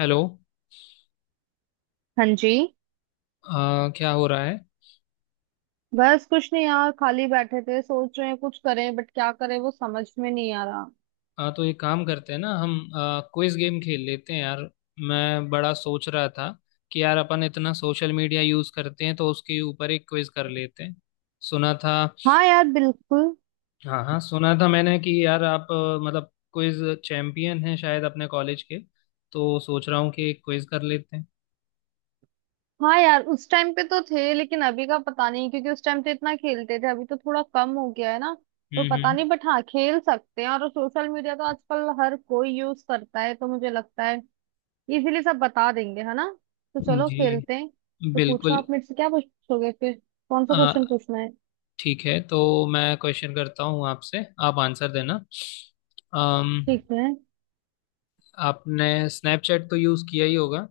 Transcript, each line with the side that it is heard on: left: Hello.
right: हाँ जी।
left: क्या हो रहा है?
right: बस कुछ नहीं यार, खाली बैठे थे, सोच रहे हैं कुछ करें बट क्या करें वो समझ में नहीं आ रहा।
left: तो एक काम करते हैं ना हम, क्विज गेम खेल लेते हैं यार। मैं बड़ा सोच रहा था कि यार अपन इतना सोशल मीडिया यूज़ करते हैं तो उसके ऊपर एक क्विज कर लेते हैं। सुना था,
right: हाँ यार बिल्कुल।
left: हाँ हाँ सुना था मैंने कि यार आप मतलब क्विज चैंपियन हैं शायद अपने कॉलेज के। तो सोच रहा हूँ कि एक क्विज कर लेते हैं।
right: हाँ यार, उस टाइम पे तो थे लेकिन अभी का पता नहीं, क्योंकि उस टाइम तो इतना खेलते थे, अभी तो थोड़ा कम हो गया है ना। तो पता
left: हम्म।
right: नहीं बट हाँ, खेल सकते हैं। और सोशल मीडिया तो आजकल हर कोई यूज करता है, तो मुझे लगता है इजीली सब बता देंगे, है ना। तो चलो खेलते
left: जी।
right: हैं। तो पूछो,
left: बिल्कुल।
right: आप मेरे से क्या पूछोगे फिर, कौन सा
left: आ,
right: क्वेश्चन पूछना है।
left: ठीक है तो मैं क्वेश्चन करता हूँ आपसे, आप आंसर देना। अम
right: ठीक है।
left: आपने स्नैपचैट तो यूज़ किया ही होगा।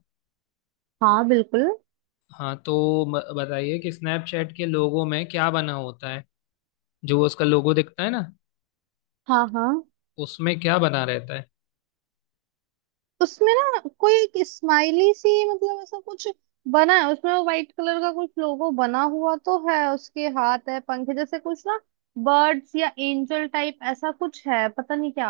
right: हाँ बिल्कुल।
left: हाँ तो बताइए कि स्नैपचैट के लोगो में क्या बना होता है, जो उसका लोगो दिखता है ना,
right: हाँ हाँ।
left: उसमें क्या बना रहता है।
right: उसमें ना कोई एक स्माइली सी मतलब ऐसा कुछ बना है उसमें। वो व्हाइट कलर का कुछ लोगो बना हुआ तो है, उसके हाथ है, पंख है जैसे कुछ ना। बर्ड्स या एंजल टाइप ऐसा कुछ है, पता नहीं क्या।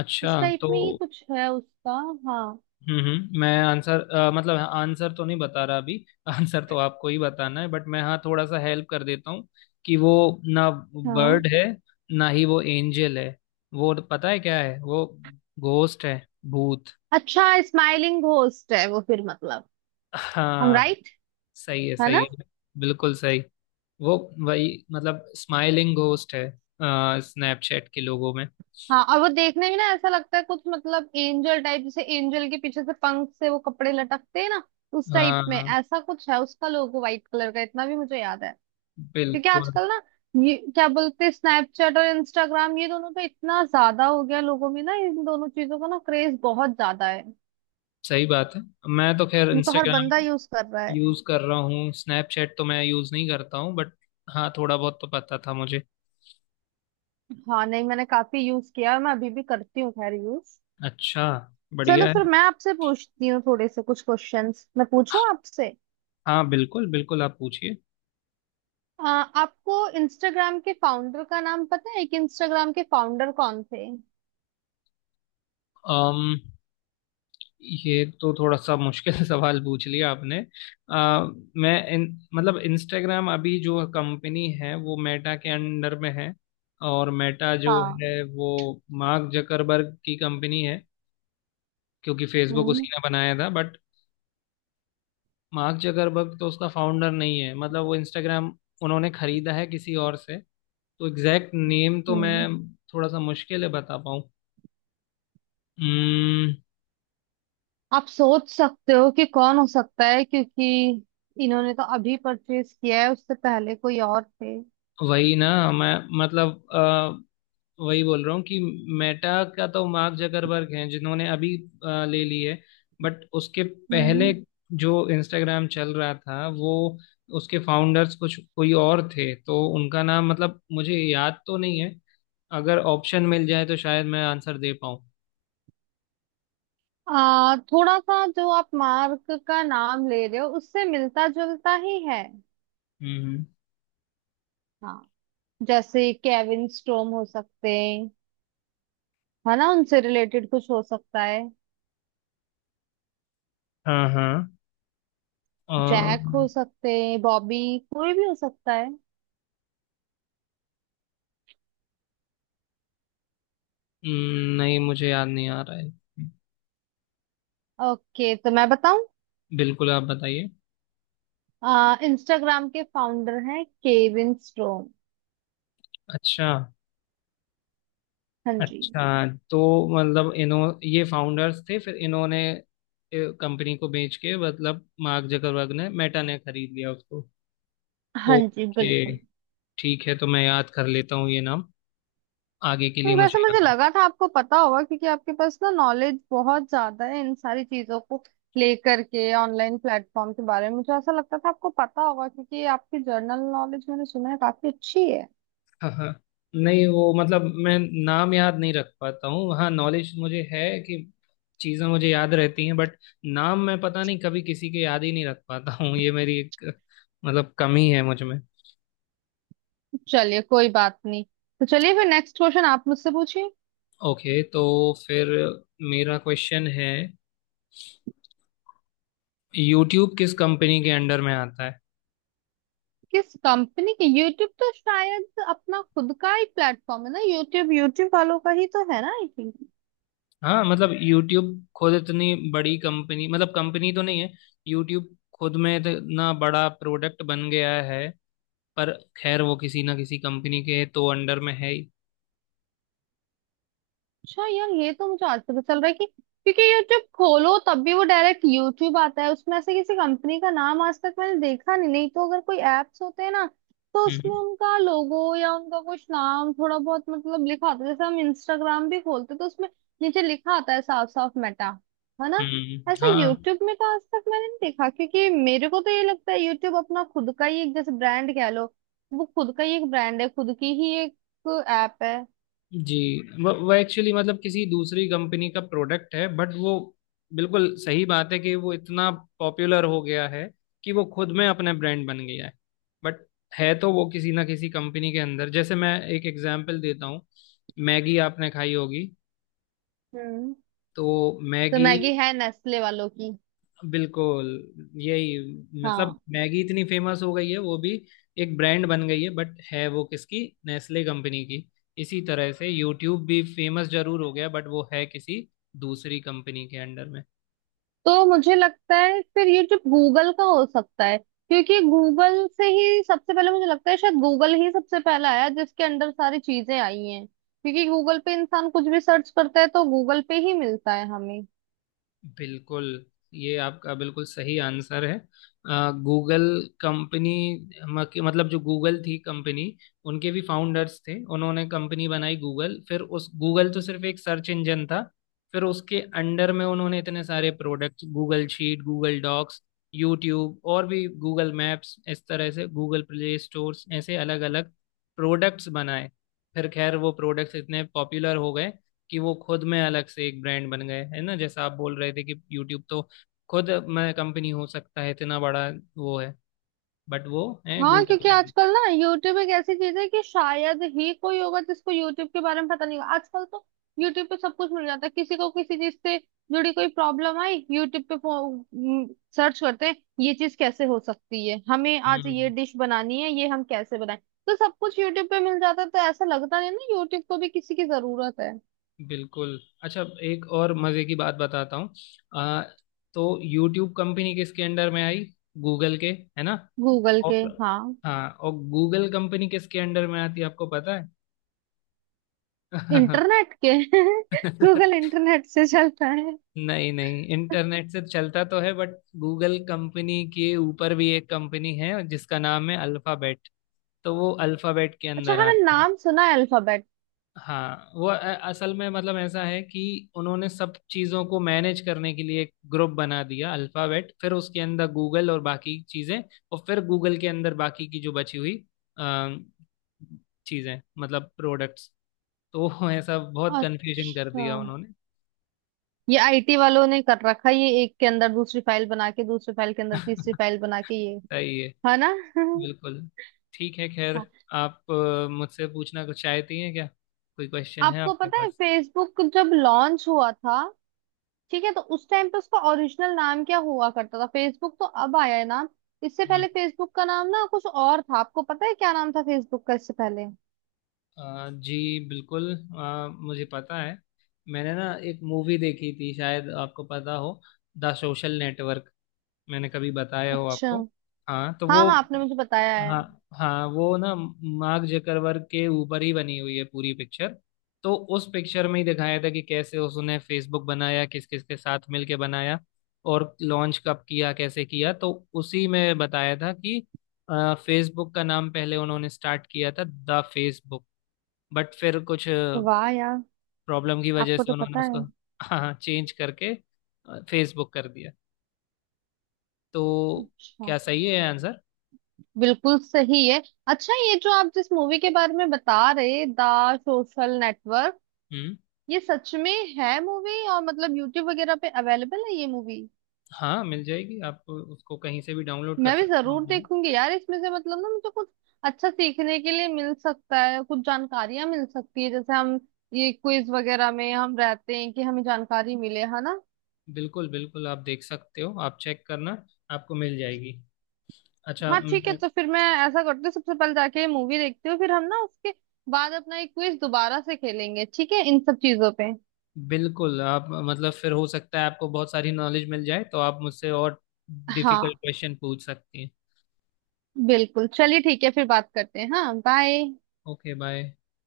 left: अच्छा।
right: इस टाइप
left: तो
right: में ही कुछ है उसका। हाँ
left: हम्म मैं आंसर मतलब आंसर तो नहीं बता रहा अभी आंसर तो आपको ही बताना है बट मैं हाँ थोड़ा सा हेल्प कर देता हूँ कि वो ना
right: हाँ।
left: बर्ड है, ना ही वो एंजल है। वो पता है क्या है वो? घोस्ट है, भूत।
right: अच्छा, स्माइलिंग घोस्ट है वो फिर मतलब। हम
left: हाँ,
right: राइट,
left: सही है
right: है
left: सही
right: ना।
left: है बिल्कुल सही। वो वही मतलब स्माइलिंग घोस्ट है स्नैपचैट के लोगों में।
right: हाँ, और वो देखने में ना ऐसा लगता है कुछ मतलब एंजल टाइप, जैसे एंजल के पीछे से पंख से वो कपड़े लटकते हैं ना, उस टाइप में
left: हाँ,
right: ऐसा कुछ है उसका लोगो, व्हाइट कलर का, इतना भी मुझे याद है। क्योंकि
left: बिल्कुल।
right: आजकल ना, ये क्या बोलते हैं, स्नैपचैट और इंस्टाग्राम ये दोनों तो इतना ज्यादा हो गया लोगों में ना, इन दोनों चीजों का ना क्रेज बहुत ज्यादा है।
left: सही बात है। मैं तो खैर
right: ये तो हर
left: इंस्टाग्राम
right: बंदा यूज कर रहा है।
left: यूज कर रहा हूँ, स्नैपचैट तो मैं यूज नहीं करता हूँ बट हाँ थोड़ा बहुत तो पता था मुझे।
right: हाँ नहीं, मैंने काफी यूज किया है, मैं अभी भी करती हूँ खैर यूज।
left: अच्छा,
right: चलो
left: बढ़िया
right: फिर
left: है।
right: मैं आपसे पूछती हूँ थोड़े से कुछ क्वेश्चंस, मैं पूछूं आपसे।
left: हाँ बिल्कुल बिल्कुल आप पूछिए।
right: आ, आपको इंस्टाग्राम के फाउंडर का नाम पता है, कि इंस्टाग्राम के फाउंडर कौन थे।
left: अम ये तो थोड़ा सा मुश्किल सवाल पूछ लिया आपने। आ, मैं इन मतलब इंस्टाग्राम अभी जो कंपनी है वो मेटा के अंडर में है, और मेटा जो
right: हाँ।
left: है वो मार्क जकरबर्ग की कंपनी है क्योंकि फेसबुक
right: हम्म
left: उसी ने बनाया था। बट मार्क जकरबर्ग तो उसका फाउंडर नहीं है, मतलब वो इंस्टाग्राम उन्होंने खरीदा है किसी और से। तो एग्जैक्ट नेम तो
right: हम्म
left: मैं, थोड़ा सा मुश्किल है बता पाऊँ। हम्म,
right: आप सोच सकते हो कि कौन हो सकता है, क्योंकि इन्होंने तो अभी परचेज किया है, उससे पहले कोई और थे।
left: वही ना, मैं मतलब वही बोल रहा हूँ कि मेटा का तो मार्क जकरबर्ग हैं जिन्होंने अभी ले ली है। बट उसके पहले
right: हम्म।
left: जो इंस्टाग्राम चल रहा था वो, उसके फाउंडर्स कुछ कोई और थे तो उनका नाम मतलब मुझे याद तो नहीं है। अगर ऑप्शन मिल जाए तो शायद मैं आंसर दे पाऊँ।
right: थोड़ा सा जो आप मार्क का नाम ले रहे हो, उससे मिलता जुलता ही है।
left: हम्म।
right: हाँ, जैसे केविन स्टोम हो सकते हैं, है ना, उनसे रिलेटेड कुछ हो सकता है।
left: हाँ हाँ अ,
right: जैक हो सकते हैं, बॉबी, कोई भी हो सकता है।
left: नहीं मुझे याद नहीं आ रहा है।
right: ओके, तो मैं बताऊं।
left: बिल्कुल, आप बताइए।
right: इंस्टाग्राम के फाउंडर हैं केविन स्टोम।
left: अच्छा।
right: हाँ जी।
left: अच्छा तो मतलब इन्हों ये फाउंडर्स थे, फिर इन्होंने कंपनी को बेच के मतलब मार्क जकरबर्ग ने, मेटा ने खरीद लिया उसको।
right: हाँ जी
left: ओके,
right: बिल्कुल।
left: ठीक है तो मैं याद कर लेता हूँ ये नाम, आगे के लिए मुझे
right: वैसे मुझे
left: याद है।
right: लगा था आपको पता होगा, क्योंकि आपके पास ना नॉलेज बहुत ज्यादा है इन सारी चीजों को लेकर के, ऑनलाइन प्लेटफॉर्म के बारे में मुझे ऐसा लगता था आपको पता होगा, क्योंकि आपकी जर्नल नॉलेज मैंने सुना है काफी अच्छी है।
left: हाँ हाँ नहीं वो मतलब मैं नाम याद नहीं रख पाता हूँ, हाँ नॉलेज मुझे है कि चीज़ें मुझे याद रहती हैं बट नाम मैं पता नहीं कभी किसी के याद ही नहीं रख पाता हूँ, ये मेरी एक मतलब कमी है मुझ में।
right: चलिए कोई बात नहीं। तो चलिए फिर नेक्स्ट क्वेश्चन आप मुझसे पूछिए।
left: ओके तो फिर मेरा क्वेश्चन है, यूट्यूब किस कंपनी के अंडर में आता है?
right: किस कंपनी के, यूट्यूब तो शायद अपना खुद का ही प्लेटफॉर्म है ना। यूट्यूब यूट्यूब वालों का ही तो है ना आई थिंक।
left: हाँ मतलब यूट्यूब खुद इतनी बड़ी कंपनी, मतलब कंपनी तो नहीं है, यूट्यूब खुद में इतना बड़ा प्रोडक्ट बन गया है, पर खैर वो किसी ना किसी कंपनी के तो अंडर में है ही।
right: अच्छा यार, ये तो मुझे आज पता चल रहा है कि, क्योंकि यूट्यूब खोलो तब भी वो डायरेक्ट यूट्यूब आता है उसमें, ऐसे किसी कंपनी का नाम आज तक मैंने देखा नहीं, नहीं तो अगर कोई एप्स होते हैं ना, तो
left: हम्म।
right: उसमें उनका लोगो या उनका कुछ नाम थोड़ा बहुत मतलब लिखा होता है। जैसे हम इंस्टाग्राम भी खोलते हैं, तो उसमें नीचे लिखा आता है साफ साफ मेटा, है ना।
left: हम्म।
right: ऐसा
left: हाँ
right: यूट्यूब में तो आज तक मैंने नहीं देखा, क्योंकि मेरे को तो ये लगता है यूट्यूब अपना खुद का ही एक जैसे ब्रांड कह लो। वो खुद का ही एक ब्रांड है, खुद की ही एक ऐप है।
left: जी। वो एक्चुअली मतलब किसी दूसरी कंपनी का प्रोडक्ट है बट वो, बिल्कुल सही बात है कि वो इतना पॉपुलर हो गया है कि वो खुद में अपने ब्रांड बन गया है, बट है तो वो किसी ना किसी कंपनी के अंदर। जैसे मैं एक एग्जांपल देता हूँ, मैगी आपने खाई होगी,
right: हम्म।
left: तो
right: तो
left: मैगी,
right: मैगी है नेस्ले वालों की।
left: बिल्कुल यही, मतलब
right: हाँ,
left: मैगी इतनी फेमस हो गई है वो भी एक ब्रांड बन गई है बट है वो किसकी, नेस्ले कंपनी की। इसी तरह से यूट्यूब भी फेमस जरूर हो गया बट वो है किसी दूसरी कंपनी के अंडर में।
right: तो मुझे लगता है फिर ये जो गूगल का हो सकता है, क्योंकि गूगल से ही सबसे पहले, मुझे लगता है शायद गूगल ही सबसे पहला आया जिसके अंदर सारी चीजें आई हैं, क्योंकि गूगल पे इंसान कुछ भी सर्च करता है तो गूगल पे ही मिलता है हमें।
left: बिल्कुल, ये आपका बिल्कुल सही आंसर है। गूगल कंपनी, मतलब जो गूगल थी कंपनी, उनके भी फाउंडर्स थे, उन्होंने कंपनी बनाई गूगल, फिर उस गूगल, तो सिर्फ एक सर्च इंजन था। फिर उसके अंडर में उन्होंने इतने सारे product, Google sheet, Google docs, YouTube और भी गूगल मैप्स, इस तरह से गूगल प्ले स्टोर्स, ऐसे अलग अलग प्रोडक्ट्स बनाए। फिर खैर वो प्रोडक्ट्स इतने पॉपुलर हो गए कि वो खुद में अलग से एक ब्रांड बन गए, है ना, जैसा आप बोल रहे थे कि यूट्यूब तो खुद मैं कंपनी हो सकता है इतना बड़ा वो है, बट वो है
right: हाँ,
left: गूगल
right: क्योंकि
left: के अंदर।
right: आजकल ना यूट्यूब एक ऐसी चीज है कि शायद ही कोई होगा जिसको यूट्यूब के बारे में पता नहीं होगा। आजकल तो यूट्यूब पे सब कुछ मिल जाता है, किसी को किसी चीज से जुड़ी कोई प्रॉब्लम आई, यूट्यूब पे सर्च करते हैं ये चीज कैसे हो सकती है, हमें आज ये
left: हम्म,
right: डिश बनानी है ये हम कैसे बनाएं। तो सब कुछ यूट्यूब पे मिल जाता है, तो ऐसा लगता नहीं ना यूट्यूब को भी किसी की जरूरत है।
left: बिल्कुल। अच्छा एक और मजे की बात बताता हूँ, आ, तो यूट्यूब कंपनी किसके अंडर में आई? गूगल के, है ना।
right: गूगल के,
left: और,
right: हाँ।
left: हाँ, और गूगल कंपनी किसके अंडर में आती है आपको पता है?
right: इंटरनेट के गूगल इंटरनेट से चलता है।
left: नहीं नहीं, इंटरनेट से चलता तो है बट गूगल कंपनी के ऊपर भी एक कंपनी है जिसका नाम है अल्फाबेट। तो वो अल्फाबेट के
right: अच्छा
left: अंदर
right: हाँ, मैंने
left: आते हैं।
right: नाम सुना है अल्फाबेट।
left: हाँ वो असल में मतलब ऐसा है कि उन्होंने सब चीज़ों को मैनेज करने के लिए एक ग्रुप बना दिया अल्फाबेट, फिर उसके अंदर गूगल और बाकी चीज़ें, और फिर गूगल के अंदर बाकी की जो बची हुई अ, चीज़ें मतलब प्रोडक्ट्स। तो वो ऐसा बहुत कंफ्यूजन कर
right: अच्छा,
left: दिया उन्होंने।
right: ये आईटी वालों ने कर रखा है ये, एक के अंदर दूसरी फाइल बना के, दूसरी फाइल के अंदर तीसरी फाइल बना के ये।
left: सही है,
right: है ना।
left: बिल्कुल। ठीक है खैर,
right: हाँ।
left: आप मुझसे पूछना कुछ चाहती हैं क्या? कोई क्वेश्चन है
right: आपको
left: आपके
right: पता है
left: पास?
right: फेसबुक जब लॉन्च हुआ था, ठीक है, तो उस टाइम पे उसका ओरिजिनल नाम क्या हुआ करता था। फेसबुक तो अब आया है नाम, इससे
left: हम्म।
right: पहले फेसबुक का नाम ना कुछ और था। आपको पता है क्या नाम था फेसबुक का इससे पहले।
left: जी बिल्कुल, मुझे पता है। मैंने ना एक मूवी देखी थी, शायद आपको पता हो, द सोशल नेटवर्क, मैंने कभी बताया हो
right: अच्छा।
left: आपको। हाँ तो
right: हाँ
left: वो,
right: हाँ आपने मुझे बताया है।
left: हाँ हाँ वो ना मार्क जकरबर्ग के ऊपर ही बनी हुई है पूरी पिक्चर। तो उस पिक्चर में ही दिखाया था कि कैसे उसने फेसबुक बनाया, किस किस के साथ मिलके बनाया और लॉन्च कब किया कैसे किया। तो उसी में बताया था कि फेसबुक का नाम पहले उन्होंने स्टार्ट किया था द फेसबुक, बट फिर कुछ
right: वाह यार,
left: प्रॉब्लम की वजह
right: आपको
left: से
right: तो
left: उन्होंने
right: पता
left: उसको,
right: है।
left: हाँ, चेंज करके फेसबुक कर दिया। तो
right: अच्छा।
left: क्या सही है आंसर?
right: बिल्कुल सही है। अच्छा, ये जो आप जिस मूवी के बारे में बता रहे, द सोशल नेटवर्क,
left: हम्म।
right: ये सच में है मूवी, और मतलब यूट्यूब वगैरह पे अवेलेबल है ये मूवी।
left: हाँ मिल जाएगी, आप उसको कहीं से भी डाउनलोड कर
right: मैं भी
left: सकते हो
right: जरूर
left: ऑनलाइन।
right: देखूंगी यार, इसमें से मतलब ना मुझे कुछ अच्छा सीखने के लिए मिल सकता है, कुछ जानकारियां मिल सकती है। जैसे हम ये क्विज वगैरह में हम रहते हैं कि हमें जानकारी मिले, है ना।
left: बिल्कुल बिल्कुल आप देख सकते हो, आप चेक करना, आपको मिल जाएगी। अच्छा
right: हाँ ठीक है, तो फिर मैं ऐसा करती हूँ, सबसे पहले जाके ये मूवी देखती हूँ, फिर हम ना उसके बाद अपना एक क्विज दोबारा से खेलेंगे, ठीक है, इन सब चीजों पे।
left: बिल्कुल, आप मतलब फिर हो सकता है आपको बहुत सारी नॉलेज मिल जाए तो आप मुझसे और डिफिकल्ट
right: हाँ
left: क्वेश्चन पूछ सकती हैं।
right: बिल्कुल, चलिए ठीक है, फिर बात करते हैं। हाँ बाय।
left: Okay bye.